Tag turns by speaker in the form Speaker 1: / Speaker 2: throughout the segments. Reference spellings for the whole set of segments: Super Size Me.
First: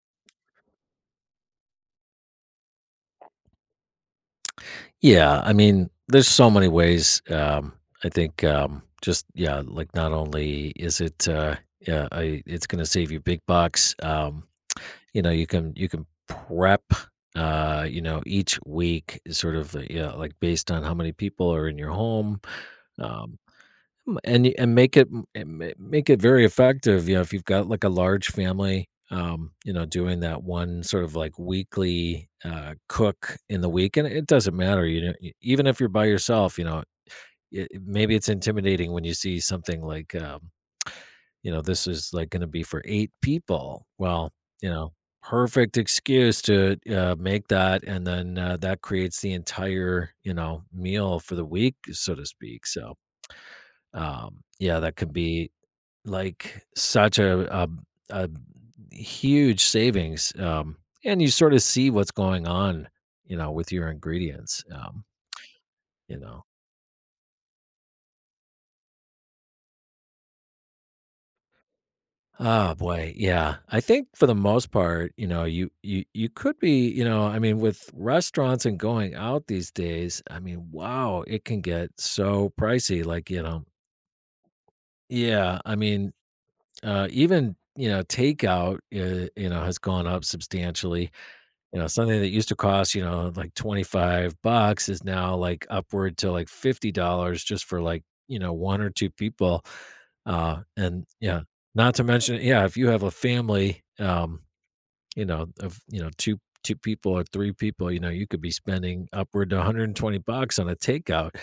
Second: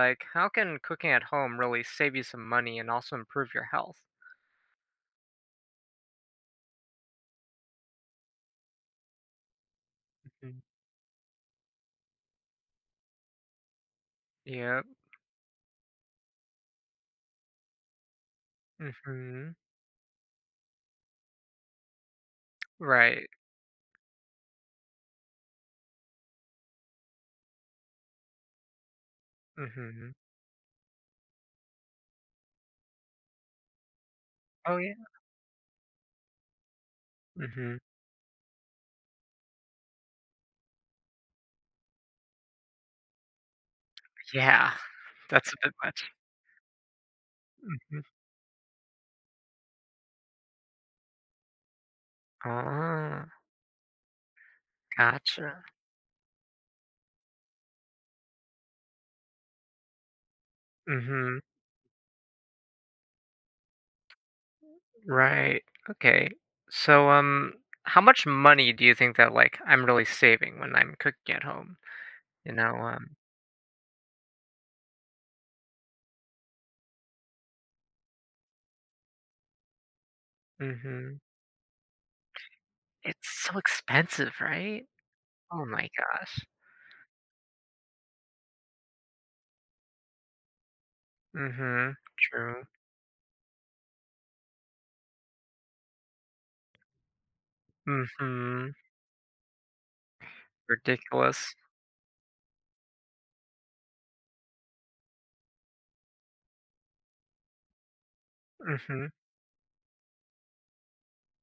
Speaker 1: Like, how can cooking at home really save you some money and also improve your health?
Speaker 2: Yeah, I mean, there's so many ways. I think just yeah, like not
Speaker 1: Mhm.
Speaker 2: only is it yeah, it's going to save you big bucks.
Speaker 1: Yep.
Speaker 2: You know, you can prep. You know, each week is
Speaker 1: Mhm.
Speaker 2: sort of yeah, like based on how many people are in your home.
Speaker 1: Right.
Speaker 2: Um, M and y and make it m and ma make it very effective, you know, if you've got, like, a large family, you know,
Speaker 1: Mhm.
Speaker 2: doing that one sort of, like, weekly, cook in the week, and it doesn't
Speaker 1: Oh,
Speaker 2: matter,
Speaker 1: yeah.
Speaker 2: you know, e even if you're by yourself, you know,
Speaker 1: Mhm.
Speaker 2: maybe it's intimidating when you see something like, you know, this is, like, gonna be for 8 people. Well, you
Speaker 1: Yeah.
Speaker 2: know,
Speaker 1: That's a bit
Speaker 2: perfect
Speaker 1: much.
Speaker 2: excuse to, make that,
Speaker 1: Mhm.
Speaker 2: and then, that creates the entire, you know, meal for the week, so to speak, so,
Speaker 1: Oh,
Speaker 2: yeah, that could be
Speaker 1: gotcha.
Speaker 2: like, such a huge savings, and you
Speaker 1: Mhm.
Speaker 2: sort of see what's going on, you know, with your ingredients,
Speaker 1: Right.
Speaker 2: you
Speaker 1: Okay.
Speaker 2: know?
Speaker 1: So, um, how much money do you think that, like, I'm really saving when I'm cooking at home? You
Speaker 2: Oh,
Speaker 1: know,
Speaker 2: boy,
Speaker 1: um
Speaker 2: yeah. I think for the most part, you know, you could be you know, I mean, with restaurants and going out these days, I mean,
Speaker 1: Mhm.
Speaker 2: wow, it can get so pricey, like,
Speaker 1: It's
Speaker 2: you
Speaker 1: so
Speaker 2: know.
Speaker 1: expensive, right?
Speaker 2: Yeah,
Speaker 1: Oh
Speaker 2: I
Speaker 1: my
Speaker 2: mean,
Speaker 1: gosh.
Speaker 2: even, you know, takeout, you know, has gone up substantially. You know,
Speaker 1: Mhm.
Speaker 2: something that used to
Speaker 1: True.
Speaker 2: cost, you know, like $25 is now like upward to like $50 just for like, you know,
Speaker 1: Mhm.
Speaker 2: one or two people. And yeah,
Speaker 1: Ridiculous.
Speaker 2: not to mention, yeah, if you have a family, you know, of, you know, two people or three people, you know, you could be spending
Speaker 1: Mhm.
Speaker 2: upward to $120 on a takeout.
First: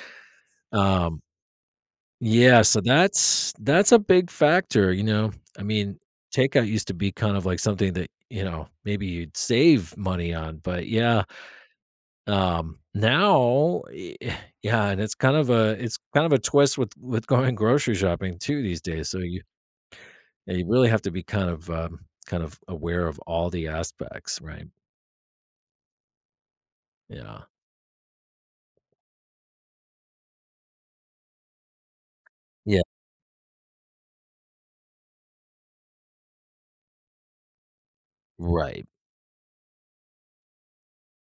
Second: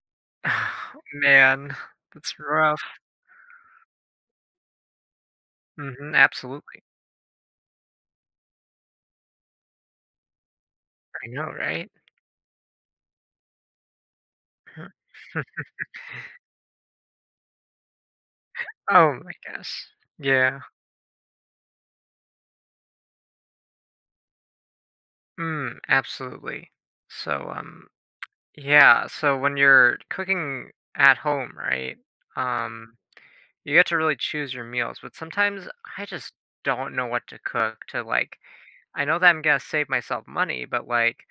Speaker 2: Um,
Speaker 1: Man, that's
Speaker 2: yeah, so
Speaker 1: rough.
Speaker 2: that's a big factor, you know. I mean,
Speaker 1: Mhm,
Speaker 2: takeout
Speaker 1: absolutely.
Speaker 2: used to be kind of like something that, you know, maybe you'd save money on, but yeah,
Speaker 1: I know, right?
Speaker 2: now yeah,
Speaker 1: Huh.
Speaker 2: and it's kind of a it's kind of a twist with going grocery shopping too these days, so
Speaker 1: Oh my
Speaker 2: you
Speaker 1: gosh.
Speaker 2: yeah,
Speaker 1: Yeah.
Speaker 2: you really have to be kind of aware of all the aspects, right?
Speaker 1: Mm, absolutely.
Speaker 2: Yeah.
Speaker 1: So, um, yeah, so when you're cooking at home, right,
Speaker 2: Yeah,
Speaker 1: um, you get to really choose your meals, but sometimes I just don't know what to cook to, like
Speaker 2: right.
Speaker 1: I know that I'm gonna save myself money, but, like,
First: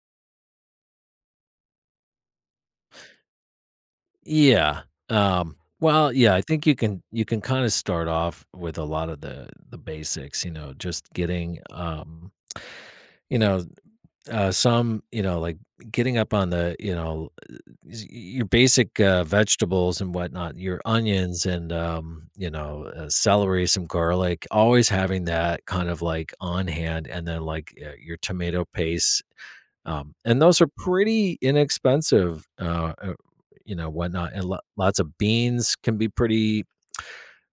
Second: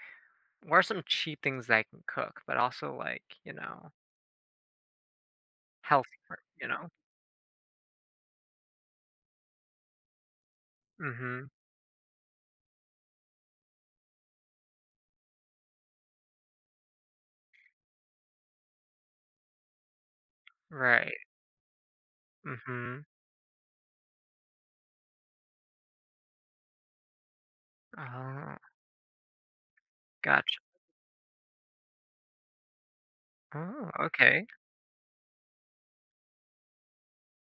Speaker 1: what are some cheap things that I can cook, but also, like,
Speaker 2: Yeah, well,
Speaker 1: healthy
Speaker 2: yeah,
Speaker 1: for
Speaker 2: I think
Speaker 1: you
Speaker 2: you
Speaker 1: know?
Speaker 2: can you can kinda start off with a lot of the basics, you know, just
Speaker 1: Mhm.
Speaker 2: getting, you know. Some, you know, like getting up on the, you know, your basic vegetables and whatnot, your
Speaker 1: Right.
Speaker 2: onions and, you know,
Speaker 1: Mhm.
Speaker 2: celery, some garlic, always having that kind of like on hand. And then like your
Speaker 1: Oh,
Speaker 2: tomato paste. And
Speaker 1: gotcha.
Speaker 2: those are pretty inexpensive, you know,
Speaker 1: Oh,
Speaker 2: whatnot. And
Speaker 1: okay.
Speaker 2: lots of beans can be pretty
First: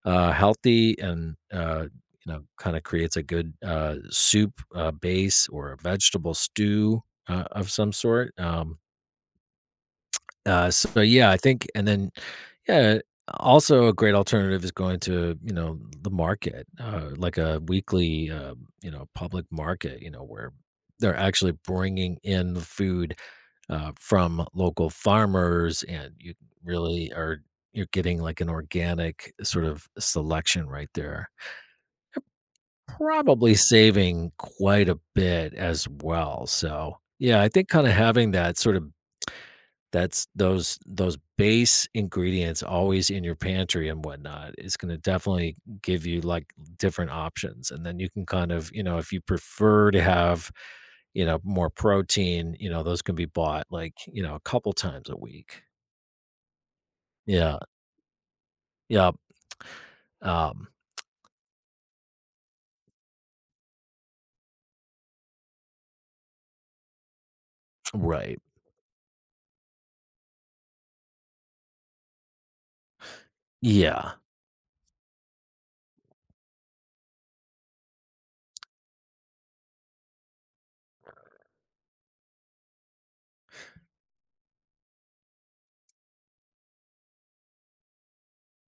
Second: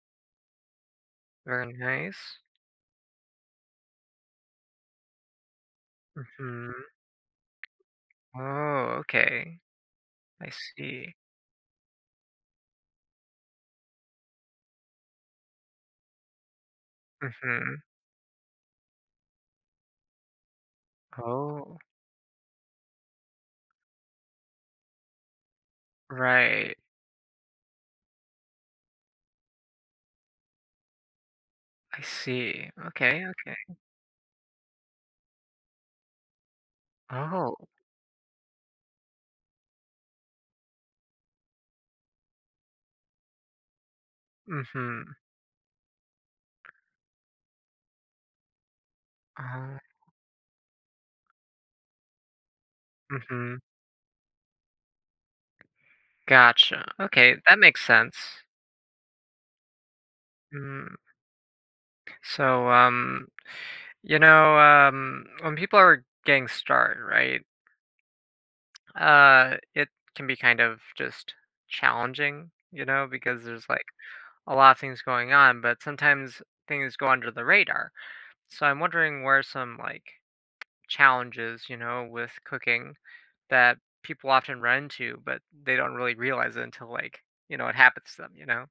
Speaker 2: healthy and
Speaker 1: Very
Speaker 2: you
Speaker 1: nice.
Speaker 2: know kind of creates a good soup base or a vegetable
Speaker 1: Mhm.
Speaker 2: stew of some sort.
Speaker 1: Oh, okay. I
Speaker 2: So
Speaker 1: see.
Speaker 2: yeah, I think, and then yeah, also a great alternative is going to you know the market, like a
Speaker 1: Mhm.
Speaker 2: weekly you know public market, you know where they're actually
Speaker 1: Oh,
Speaker 2: bringing in the food from local farmers, and you
Speaker 1: right.
Speaker 2: really are you're getting like an organic sort of selection right there.
Speaker 1: I see. Okay,
Speaker 2: Probably
Speaker 1: okay.
Speaker 2: saving quite a bit as well, so, yeah, I
Speaker 1: Oh.
Speaker 2: think kinda having that sort of that's those base ingredients always in your pantry and whatnot is gonna
Speaker 1: Mhm.
Speaker 2: definitely give you, like, different options, and then you can kind of you know, if you
Speaker 1: Oh.
Speaker 2: prefer to have, you know, more protein, you know, those can be
Speaker 1: Mhm.
Speaker 2: bought, like, you know, a couple times a week.
Speaker 1: Gotcha. Okay,
Speaker 2: Yeah,
Speaker 1: that makes sense.
Speaker 2: yep, um,
Speaker 1: Mm. So, um, you know, when people are getting started, right?
Speaker 2: right,
Speaker 1: It can be kind of just challenging, you know, because there's like
Speaker 2: yeah.
Speaker 1: a lot of things going on, but sometimes things go under the radar. So I'm wondering where some like challenges, you know, with cooking that people often run into, but they don't really realize it until like, you know, it happens to them, you know?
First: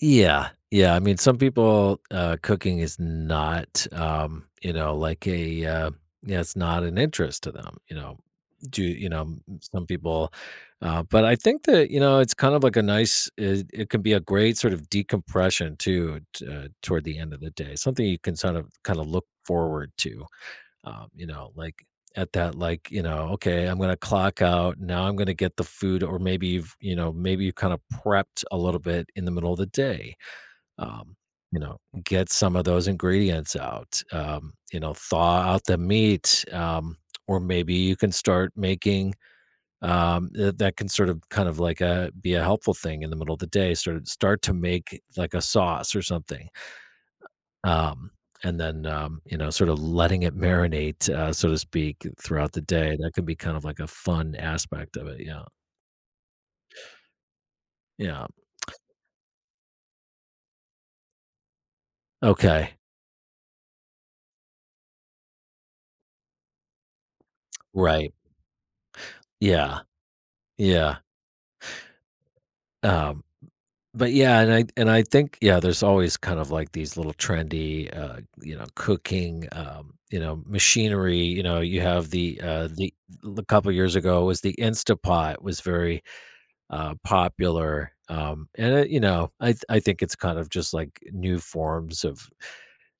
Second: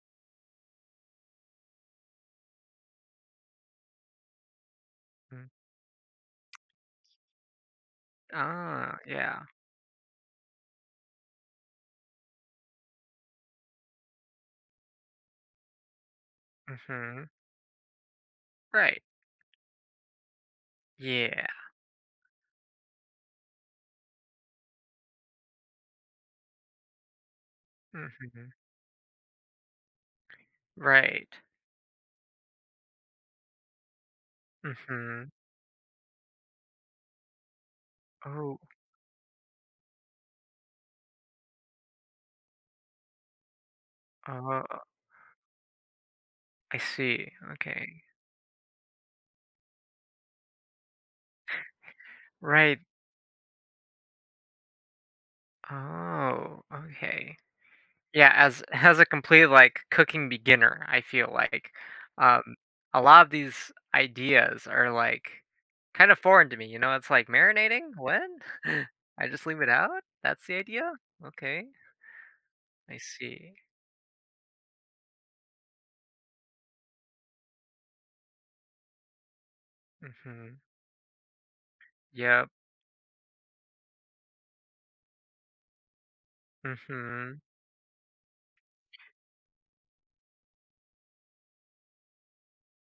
Speaker 2: Yeah. Yeah, I mean, some people, cooking is not, you know, like
Speaker 1: Mm.
Speaker 2: a, yeah, it's not an interest to them, you know? Do
Speaker 1: Ah,
Speaker 2: you know, m
Speaker 1: yeah.
Speaker 2: some people but I think that, you know, it's kind of like a nice it can be a great sort of decompression too t toward the
Speaker 1: Mm-hmm.
Speaker 2: end of the day, something you can sort of kinda
Speaker 1: Right.
Speaker 2: look forward to, you
Speaker 1: Yeah.
Speaker 2: know, like, at that, like, you know, "Okay, I'm gonna clock out, now I'm gonna get the food," or maybe you've you know, maybe you kinda prepped
Speaker 1: Mm-hmm.
Speaker 2: a little bit in the middle of the day. Um,
Speaker 1: Right.
Speaker 2: you know, get some of those ingredients out. You know,
Speaker 1: Mm-hmm.
Speaker 2: thaw out the meat, or maybe you can start
Speaker 1: Oh,
Speaker 2: making that can sort of kind of like a be a helpful thing in the middle of the day. Sort of start to
Speaker 1: uh,
Speaker 2: make like a sauce or something,
Speaker 1: I see. Okay.
Speaker 2: um, and then you know, sort of letting it marinate, so to speak, throughout the
Speaker 1: Right.
Speaker 2: day. That could be kind of like a fun aspect of it. Yeah.
Speaker 1: Oh, okay.
Speaker 2: Yeah.
Speaker 1: Yeah, as as a complete, like, cooking beginner, I feel like, um,
Speaker 2: Okay.
Speaker 1: a lot of these ideas are, like, kind of foreign to me, you know? It's like, "Marinating?
Speaker 2: Right.
Speaker 1: What? I just leave it
Speaker 2: Yeah.
Speaker 1: out? That's the idea?
Speaker 2: Yeah.
Speaker 1: Okay, I
Speaker 2: Um,
Speaker 1: see."
Speaker 2: but yeah, and I think, yeah, there's always kind of like these little trendy, you know, cooking, you know,
Speaker 1: Mhm.
Speaker 2: machinery. You know, you have
Speaker 1: Yep.
Speaker 2: the a couple years ago was the Instapot was very
Speaker 1: Mhm.
Speaker 2: popular, and it, you know, I think it's kind of just like new forms of,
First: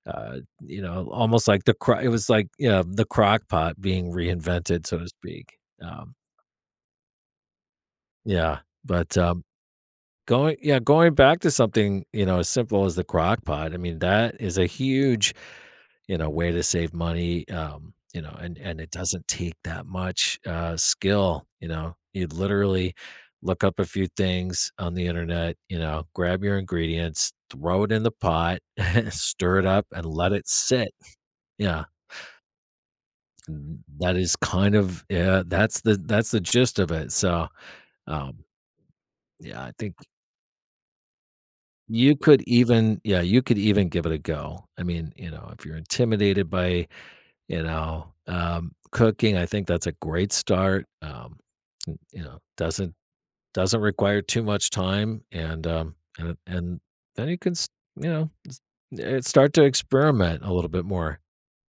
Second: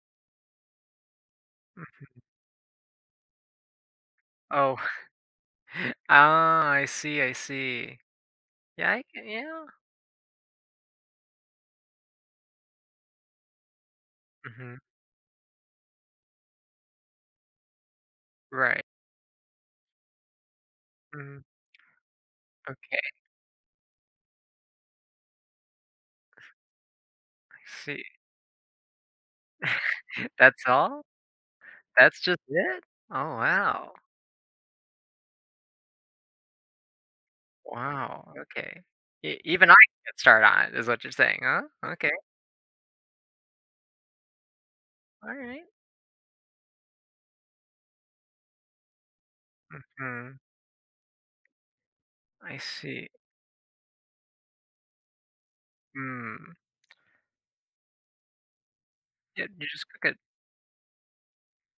Speaker 2: you know, almost like the
Speaker 1: Mm
Speaker 2: it was like you know the crock pot being
Speaker 1: Oh.
Speaker 2: reinvented, so to speak.
Speaker 1: Ah, I see, I see.
Speaker 2: Yeah,
Speaker 1: Yeah, I
Speaker 2: but
Speaker 1: can yeah.
Speaker 2: going yeah, going back to something, you know, as simple as the crock pot, I mean, that is a
Speaker 1: Mhm.
Speaker 2: huge, you know, way to save money, you know, and
Speaker 1: Right.
Speaker 2: it doesn't take that much,
Speaker 1: Mhm.
Speaker 2: skill, you know? You literally
Speaker 1: Okay,
Speaker 2: look up a few things on the internet, you know, grab your ingredients,
Speaker 1: I
Speaker 2: throw it in
Speaker 1: see.
Speaker 2: the pot, stir it up, and let it
Speaker 1: That's
Speaker 2: sit.
Speaker 1: all?
Speaker 2: Yeah,
Speaker 1: That's just it? Oh,
Speaker 2: n
Speaker 1: wow.
Speaker 2: that is kind of yeah, that's the gist of it, so,
Speaker 1: Wow,
Speaker 2: um,
Speaker 1: okay. E
Speaker 2: yeah,
Speaker 1: even
Speaker 2: I
Speaker 1: I
Speaker 2: think
Speaker 1: can get started on it is what you're saying, huh? Okay,
Speaker 2: you could even yeah, you could even give it a go. I mean, you know,
Speaker 1: alright.
Speaker 2: if you're intimidated by, you know, cooking, I think that's a great
Speaker 1: Hmm.
Speaker 2: start. N you know,
Speaker 1: I see.
Speaker 2: doesn't require too much time, and,
Speaker 1: Hmm.
Speaker 2: and then you know,
Speaker 1: Yeah,
Speaker 2: start to
Speaker 1: you just cook it.
Speaker 2: experiment a little bit more.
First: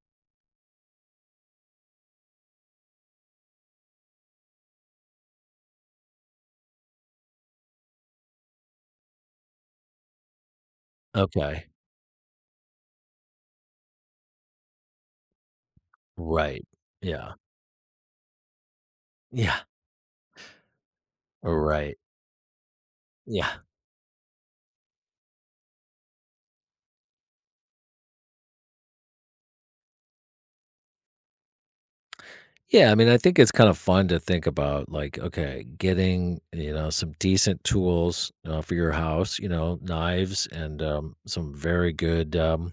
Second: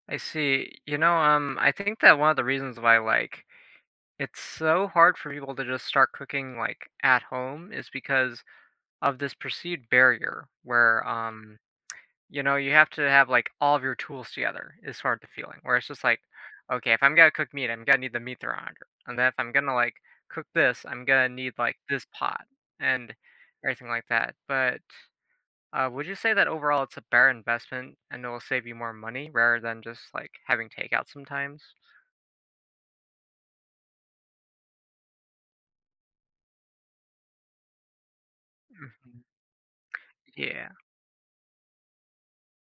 Speaker 1: I see. I think that one of the reasons why, like, it's so hard for people to just start cooking, like, at home is because of this perceived barrier where,
Speaker 2: Okay.
Speaker 1: You know, you have to have, like, all of your tools together is sort of the feeling, where it's just like,
Speaker 2: Right.
Speaker 1: "Okay, if I'm gonna
Speaker 2: Yeah.
Speaker 1: cook meat, I'm gonna need the meat thermometer, and then if I'm
Speaker 2: Yeah.
Speaker 1: gonna, like, cook this, I'm gonna need, like,
Speaker 2: Right.
Speaker 1: this pot," and
Speaker 2: Yeah.
Speaker 1: everything like that, but, would you say that overall it's a better investment and it'll save you more money rather than just, like, having takeout sometimes?
Speaker 2: Yeah, I mean, I think it's kind of fun to think about, like, okay, getting you know some decent tools for your
Speaker 1: Mhm.
Speaker 2: house, you know, knives
Speaker 1: Yeah.
Speaker 2: and some very good um,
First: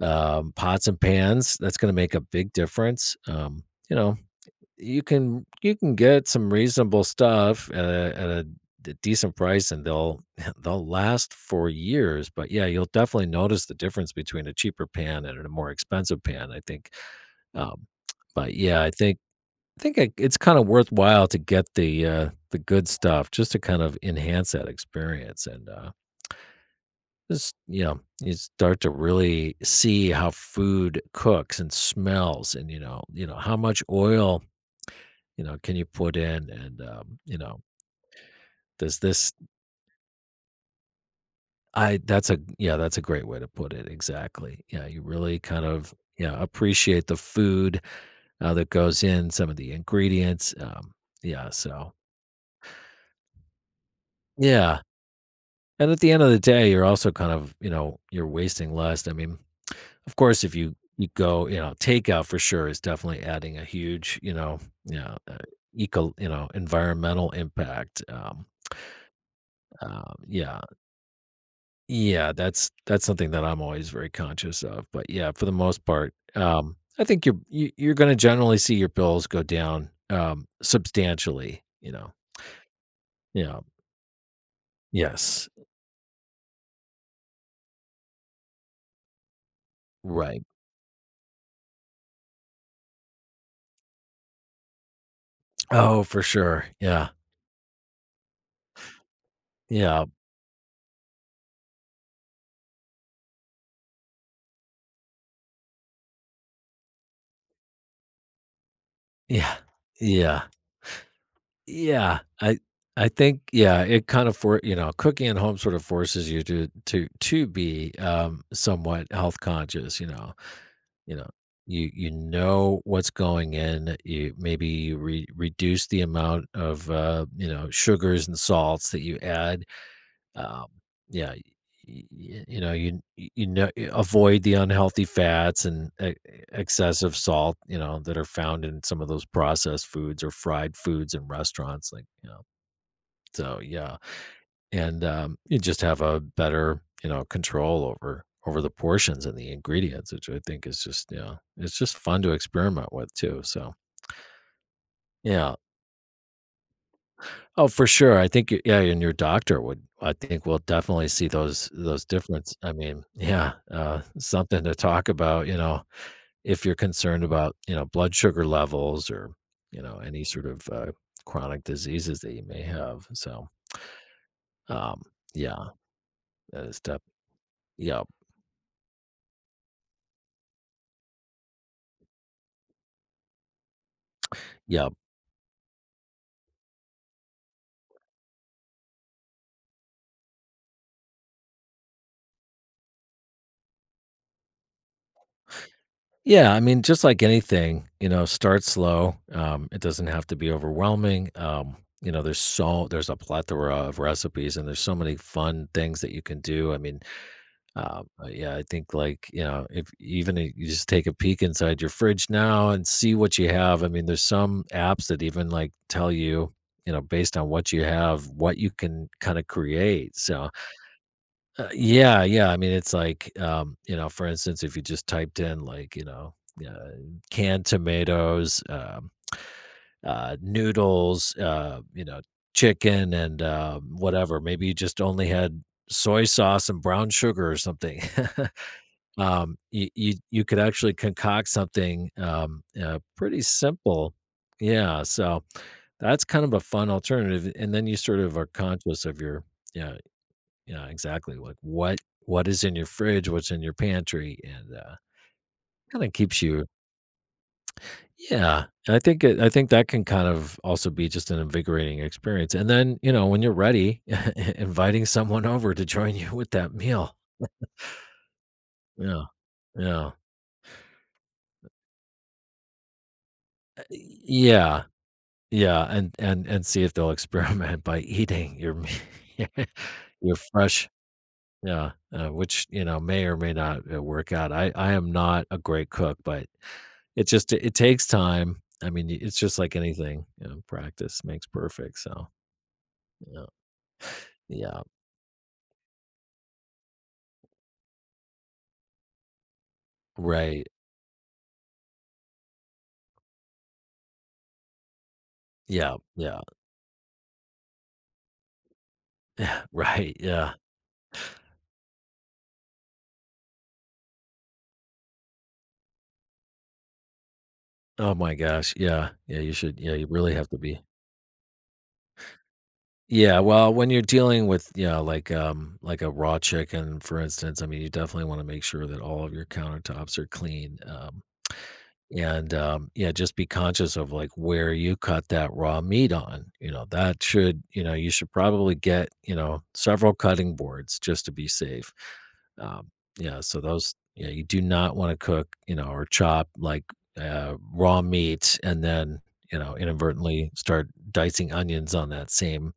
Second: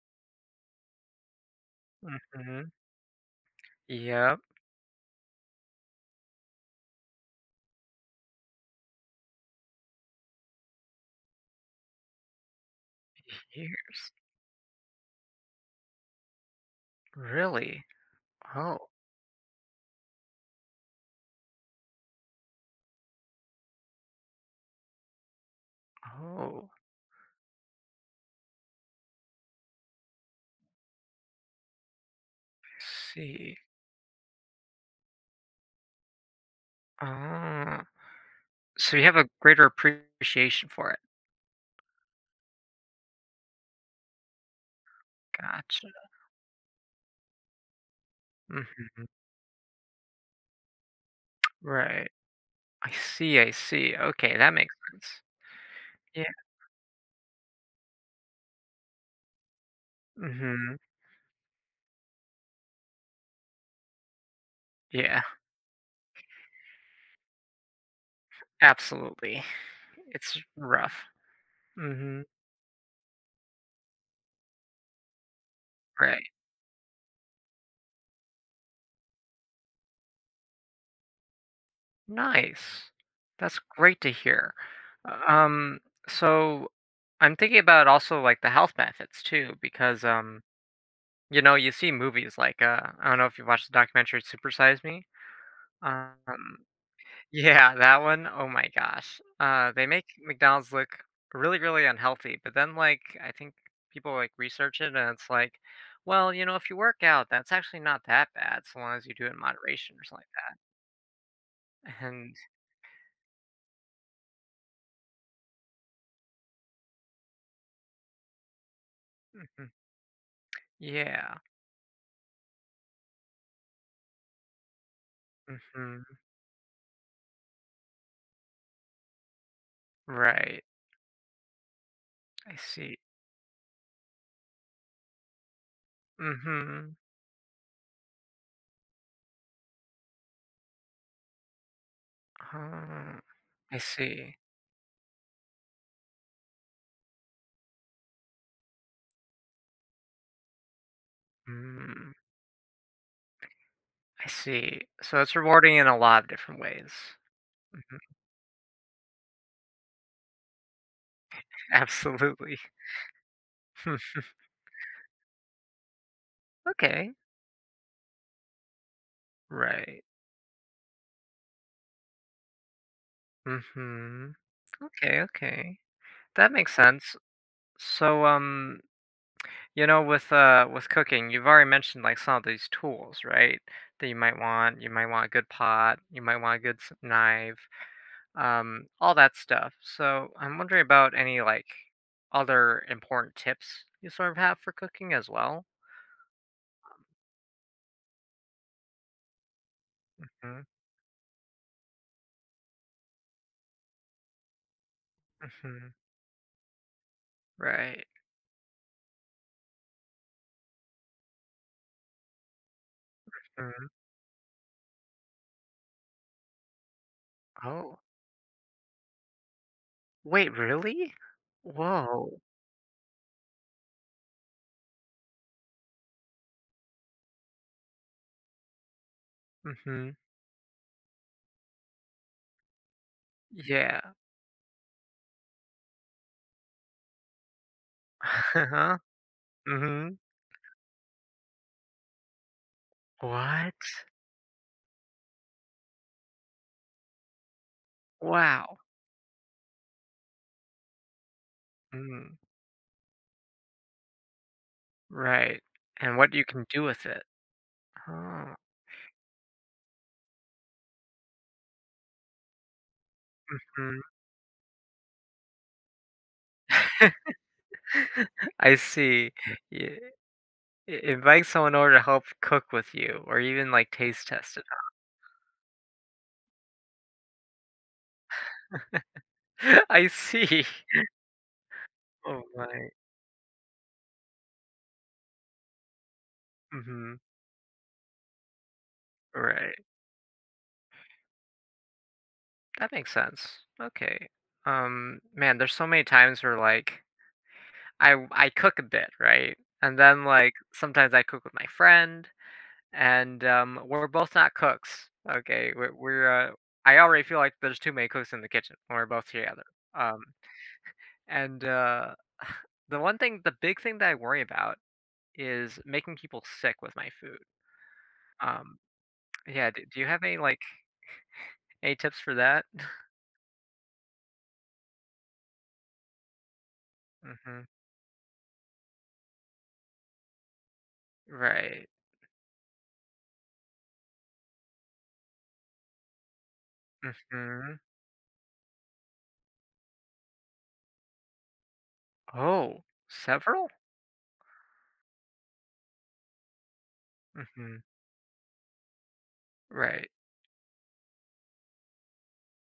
Speaker 2: um, pots and pans. That's going to make a big
Speaker 1: Mhm.
Speaker 2: difference. You know,
Speaker 1: Yep.
Speaker 2: you can get some reasonable stuff at at a decent price, and they'll they'll last for years. But yeah, you'll definitely notice the
Speaker 1: Years.
Speaker 2: difference between a cheaper pan and a more expensive pan, I think. Um,
Speaker 1: Really?
Speaker 2: but yeah,
Speaker 1: Oh,
Speaker 2: I think it it's kinda worthwhile to get the good stuff just to kind of enhance that experience and,
Speaker 1: oh,
Speaker 2: just, you know, you start to really see how food cooks and smells
Speaker 1: I
Speaker 2: and, you know, how
Speaker 1: see.
Speaker 2: much oil, you know, can you put in and, you know,
Speaker 1: Oh.
Speaker 2: does
Speaker 1: So you have a
Speaker 2: this
Speaker 1: greater appreciation for it.
Speaker 2: I that's a yeah, that's a great way to put it, exactly. Yeah, you really kind
Speaker 1: Gotcha.
Speaker 2: of, yeah, appreciate the food, that goes
Speaker 1: Mhm.
Speaker 2: in, some of the ingredients, yeah, so
Speaker 1: Right. I see, I see. Okay, that makes
Speaker 2: yeah.
Speaker 1: sense.
Speaker 2: And at the end
Speaker 1: Yeah.
Speaker 2: of the day, you're also kind of, you know, you're wasting less. I mean, of course, if
Speaker 1: Mhm.
Speaker 2: you go, you know, takeout for sure is definitely adding a huge, you know, yeah,
Speaker 1: Yeah,
Speaker 2: eco, you know, environmental impact.
Speaker 1: absolutely. It's
Speaker 2: Yeah,
Speaker 1: rough. Mhm.
Speaker 2: yeah, that's something that I'm always very conscious of. But yeah, for the most part,
Speaker 1: Right.
Speaker 2: I think you're going to generally see your bills go down substantially. You know,
Speaker 1: Nice. That's
Speaker 2: yeah,
Speaker 1: great to hear.
Speaker 2: yes,
Speaker 1: Um, so I'm thinking about also like the health benefits too, because
Speaker 2: right.
Speaker 1: you know, you see movies like I don't know if you watched the documentary Super Size Me.
Speaker 2: Oh, for
Speaker 1: Um
Speaker 2: sure. Yeah,
Speaker 1: Yeah, that one. Oh my gosh. They
Speaker 2: yeah,
Speaker 1: make McDonald's look really, really unhealthy, but then like I think people like research it and it's like, well, you know, if you work out, that's actually not that bad so long as you do it in
Speaker 2: yeah,
Speaker 1: moderation or something
Speaker 2: yeah.
Speaker 1: like that.
Speaker 2: Yeah,
Speaker 1: And
Speaker 2: I think yeah, it kind of for you know, cooking at home sort of forces you to be somewhat health
Speaker 1: mhm,
Speaker 2: conscious. You know, you know,
Speaker 1: yeah.
Speaker 2: you know what's going in. You maybe reduce the
Speaker 1: hmm
Speaker 2: amount of you know sugars and salts that you add.
Speaker 1: Right.
Speaker 2: Um, yeah.
Speaker 1: I
Speaker 2: You know,
Speaker 1: see.
Speaker 2: you know, you avoid the unhealthy fats and
Speaker 1: Mm-hmm.
Speaker 2: excessive salt, you know, that are found in some of those processed foods or fried foods in restaurants. Like, you know,
Speaker 1: Uh,
Speaker 2: so
Speaker 1: I
Speaker 2: yeah,
Speaker 1: see.
Speaker 2: and you just have a better you know control over the portions and the ingredients, which I think is just yeah, it's just
Speaker 1: Mm,
Speaker 2: fun to experiment with too. So
Speaker 1: I see. So it's
Speaker 2: yeah,
Speaker 1: rewarding in a lot of different ways.
Speaker 2: oh for
Speaker 1: Mhm,
Speaker 2: sure, I think yeah, and your doctor would I think will definitely see those difference.
Speaker 1: Absolutely.
Speaker 2: I mean yeah, something to talk about. You know if you're
Speaker 1: Okay.
Speaker 2: concerned about you know blood sugar levels or you know
Speaker 1: Right.
Speaker 2: any sort of chronic diseases that you may have. So
Speaker 1: Mm-hmm.
Speaker 2: um,
Speaker 1: Okay,
Speaker 2: yeah,
Speaker 1: okay. That
Speaker 2: that
Speaker 1: makes
Speaker 2: is def-
Speaker 1: sense.
Speaker 2: yeah
Speaker 1: So, um, you know, with cooking, you've already mentioned like some of these tools, right? That you might want.
Speaker 2: Yeah.
Speaker 1: You might want a good pot, you might want a good knife, all that stuff. So, I'm wondering about any like other important tips you sort of have for cooking as well.
Speaker 2: Yeah, I mean, just like anything, start slow. It doesn't have to be
Speaker 1: Mm,
Speaker 2: overwhelming. There's a plethora of recipes and there's so many fun
Speaker 1: Mm-hmm.
Speaker 2: things that you can do.
Speaker 1: Right.
Speaker 2: But yeah, I think like, you know, if even if you just take a peek inside your fridge now and see what you have.
Speaker 1: hmm
Speaker 2: I mean, there's some apps that even like tell you, based on what you
Speaker 1: Oh,
Speaker 2: have, what you can kind of create. So,
Speaker 1: wait, really? Whoa.
Speaker 2: yeah. I mean, it's like, for instance, if you just typed in uh, canned tomatoes,
Speaker 1: Mm-hmm.
Speaker 2: noodles, chicken and
Speaker 1: Yeah.
Speaker 2: whatever, maybe you just only had soy sauce and brown sugar or something.
Speaker 1: Uh-huh.
Speaker 2: Um, you you
Speaker 1: Mm-hmm.
Speaker 2: you could actually concoct something, pretty
Speaker 1: What?
Speaker 2: simple. Yeah, so that's kind of a fun alternative, and then you sort of are
Speaker 1: Wow.
Speaker 2: conscious of yeah, yeah, exactly, like, what
Speaker 1: Mm,
Speaker 2: what is in your fridge, what's in your pantry, and,
Speaker 1: right,
Speaker 2: kinda
Speaker 1: and what
Speaker 2: keeps
Speaker 1: you can
Speaker 2: you.
Speaker 1: do with it. Oh,
Speaker 2: Yeah, and I think that can kind of also be just an invigorating experience, and then, you know, when you're
Speaker 1: mm.
Speaker 2: ready, inviting someone over to join you with that meal.
Speaker 1: I
Speaker 2: Yeah,
Speaker 1: see. Yeah,
Speaker 2: yeah.
Speaker 1: invite someone over to help cook with you or even, like, taste test it.
Speaker 2: Yeah. Yeah, and see if they'll experiment by eating your me
Speaker 1: I
Speaker 2: your
Speaker 1: see.
Speaker 2: fresh, yeah,
Speaker 1: Oh,
Speaker 2: which, you
Speaker 1: right.
Speaker 2: know, may or may not, work out. I am not a great cook, but
Speaker 1: Mhm.
Speaker 2: it takes time. I mean, I it's just like
Speaker 1: Right.
Speaker 2: anything, you know, practice makes perfect, so,
Speaker 1: That makes
Speaker 2: yeah.
Speaker 1: sense. Okay.
Speaker 2: Yeah,
Speaker 1: Man, there's so many times where, like, I cook a bit, right? And then, like,
Speaker 2: right.
Speaker 1: sometimes I cook with my friend and, we're both not cooks, okay? We're
Speaker 2: Yeah,
Speaker 1: we're,
Speaker 2: yeah,
Speaker 1: uh I already feel like there's too many cooks in the kitchen when we're both together,
Speaker 2: right,
Speaker 1: um,
Speaker 2: yeah.
Speaker 1: and, the big thing that I worry about is making people sick with my food,
Speaker 2: Oh my gosh,
Speaker 1: um,
Speaker 2: yeah, yeah, you
Speaker 1: yeah,
Speaker 2: should, yeah,
Speaker 1: do you
Speaker 2: you
Speaker 1: have
Speaker 2: really
Speaker 1: any,
Speaker 2: have to
Speaker 1: like,
Speaker 2: be.
Speaker 1: any tips for that?
Speaker 2: Yeah, well, when you're dealing with, yeah, like a raw chicken, for instance, I
Speaker 1: Mhm,
Speaker 2: mean, you definitely wanna make sure that all of your countertops are clean,
Speaker 1: right,
Speaker 2: and, yeah, just be conscious of, like, where you cut that raw meat on,
Speaker 1: mhm.
Speaker 2: you know, you should probably get, you know, several cutting boards just to be safe.
Speaker 1: Oh,
Speaker 2: Um, yeah, so
Speaker 1: several?
Speaker 2: those, yeah, you do not wanna cook, you know, or chop, like,
Speaker 1: Mhm,
Speaker 2: raw meat and then, you know,
Speaker 1: right,
Speaker 2: inadvertently start dicing onions on that same,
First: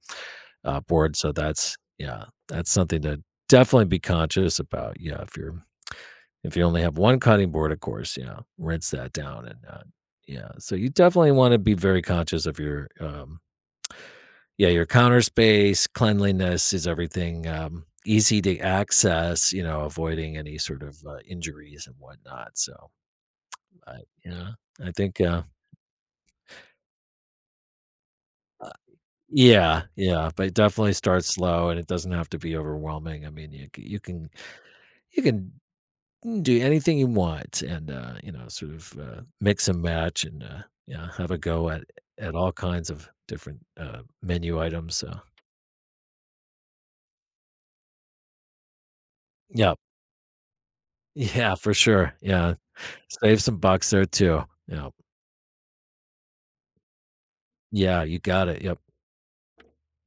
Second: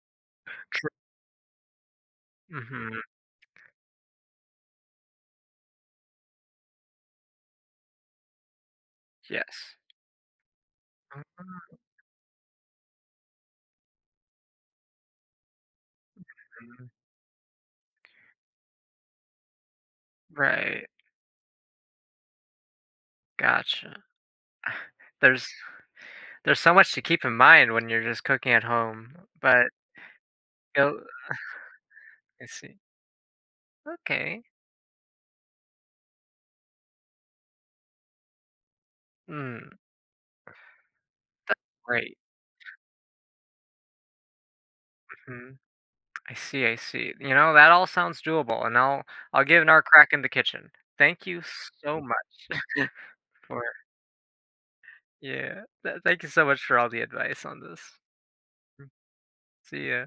Speaker 2: board. So that's, yeah, that's something
Speaker 1: mhm,
Speaker 2: to definitely be conscious about. Yeah, if you're, if you only have one cutting board, of course, yeah, rinse that down and
Speaker 1: yes.
Speaker 2: yeah. So you definitely want to be very conscious of your yeah, your counter space. Cleanliness is
Speaker 1: Mhm,
Speaker 2: everything. Easy to access, you know, avoiding any sort
Speaker 1: right,
Speaker 2: of injuries and whatnot. So I,
Speaker 1: gotcha.
Speaker 2: yeah, I think
Speaker 1: There's There's so much to keep in mind when you're just cooking at
Speaker 2: uh,
Speaker 1: home, but
Speaker 2: yeah, yeah, but definitely
Speaker 1: you'll.
Speaker 2: start slow, and it doesn't have to
Speaker 1: I
Speaker 2: be
Speaker 1: see.
Speaker 2: overwhelming. I mean, you c-
Speaker 1: Okay.
Speaker 2: you can Mm, do anything you want and, you know, sort of, mix
Speaker 1: Mm,
Speaker 2: and match and, yeah, have a
Speaker 1: that's
Speaker 2: go at
Speaker 1: great.
Speaker 2: all kinds of different, menu items, so
Speaker 1: Mhm. I see, I see. You know, that all sounds doable, and I'll give an
Speaker 2: yeah,
Speaker 1: our crack in the kitchen. Thank you
Speaker 2: Yeah, for
Speaker 1: so
Speaker 2: sure,
Speaker 1: much
Speaker 2: yeah. Save some
Speaker 1: for
Speaker 2: bucks there too. Yeah,
Speaker 1: yeah. Th Thank you so much for all the advice on this.
Speaker 2: yeah, you got it, yep.
Speaker 1: Mm, See ya.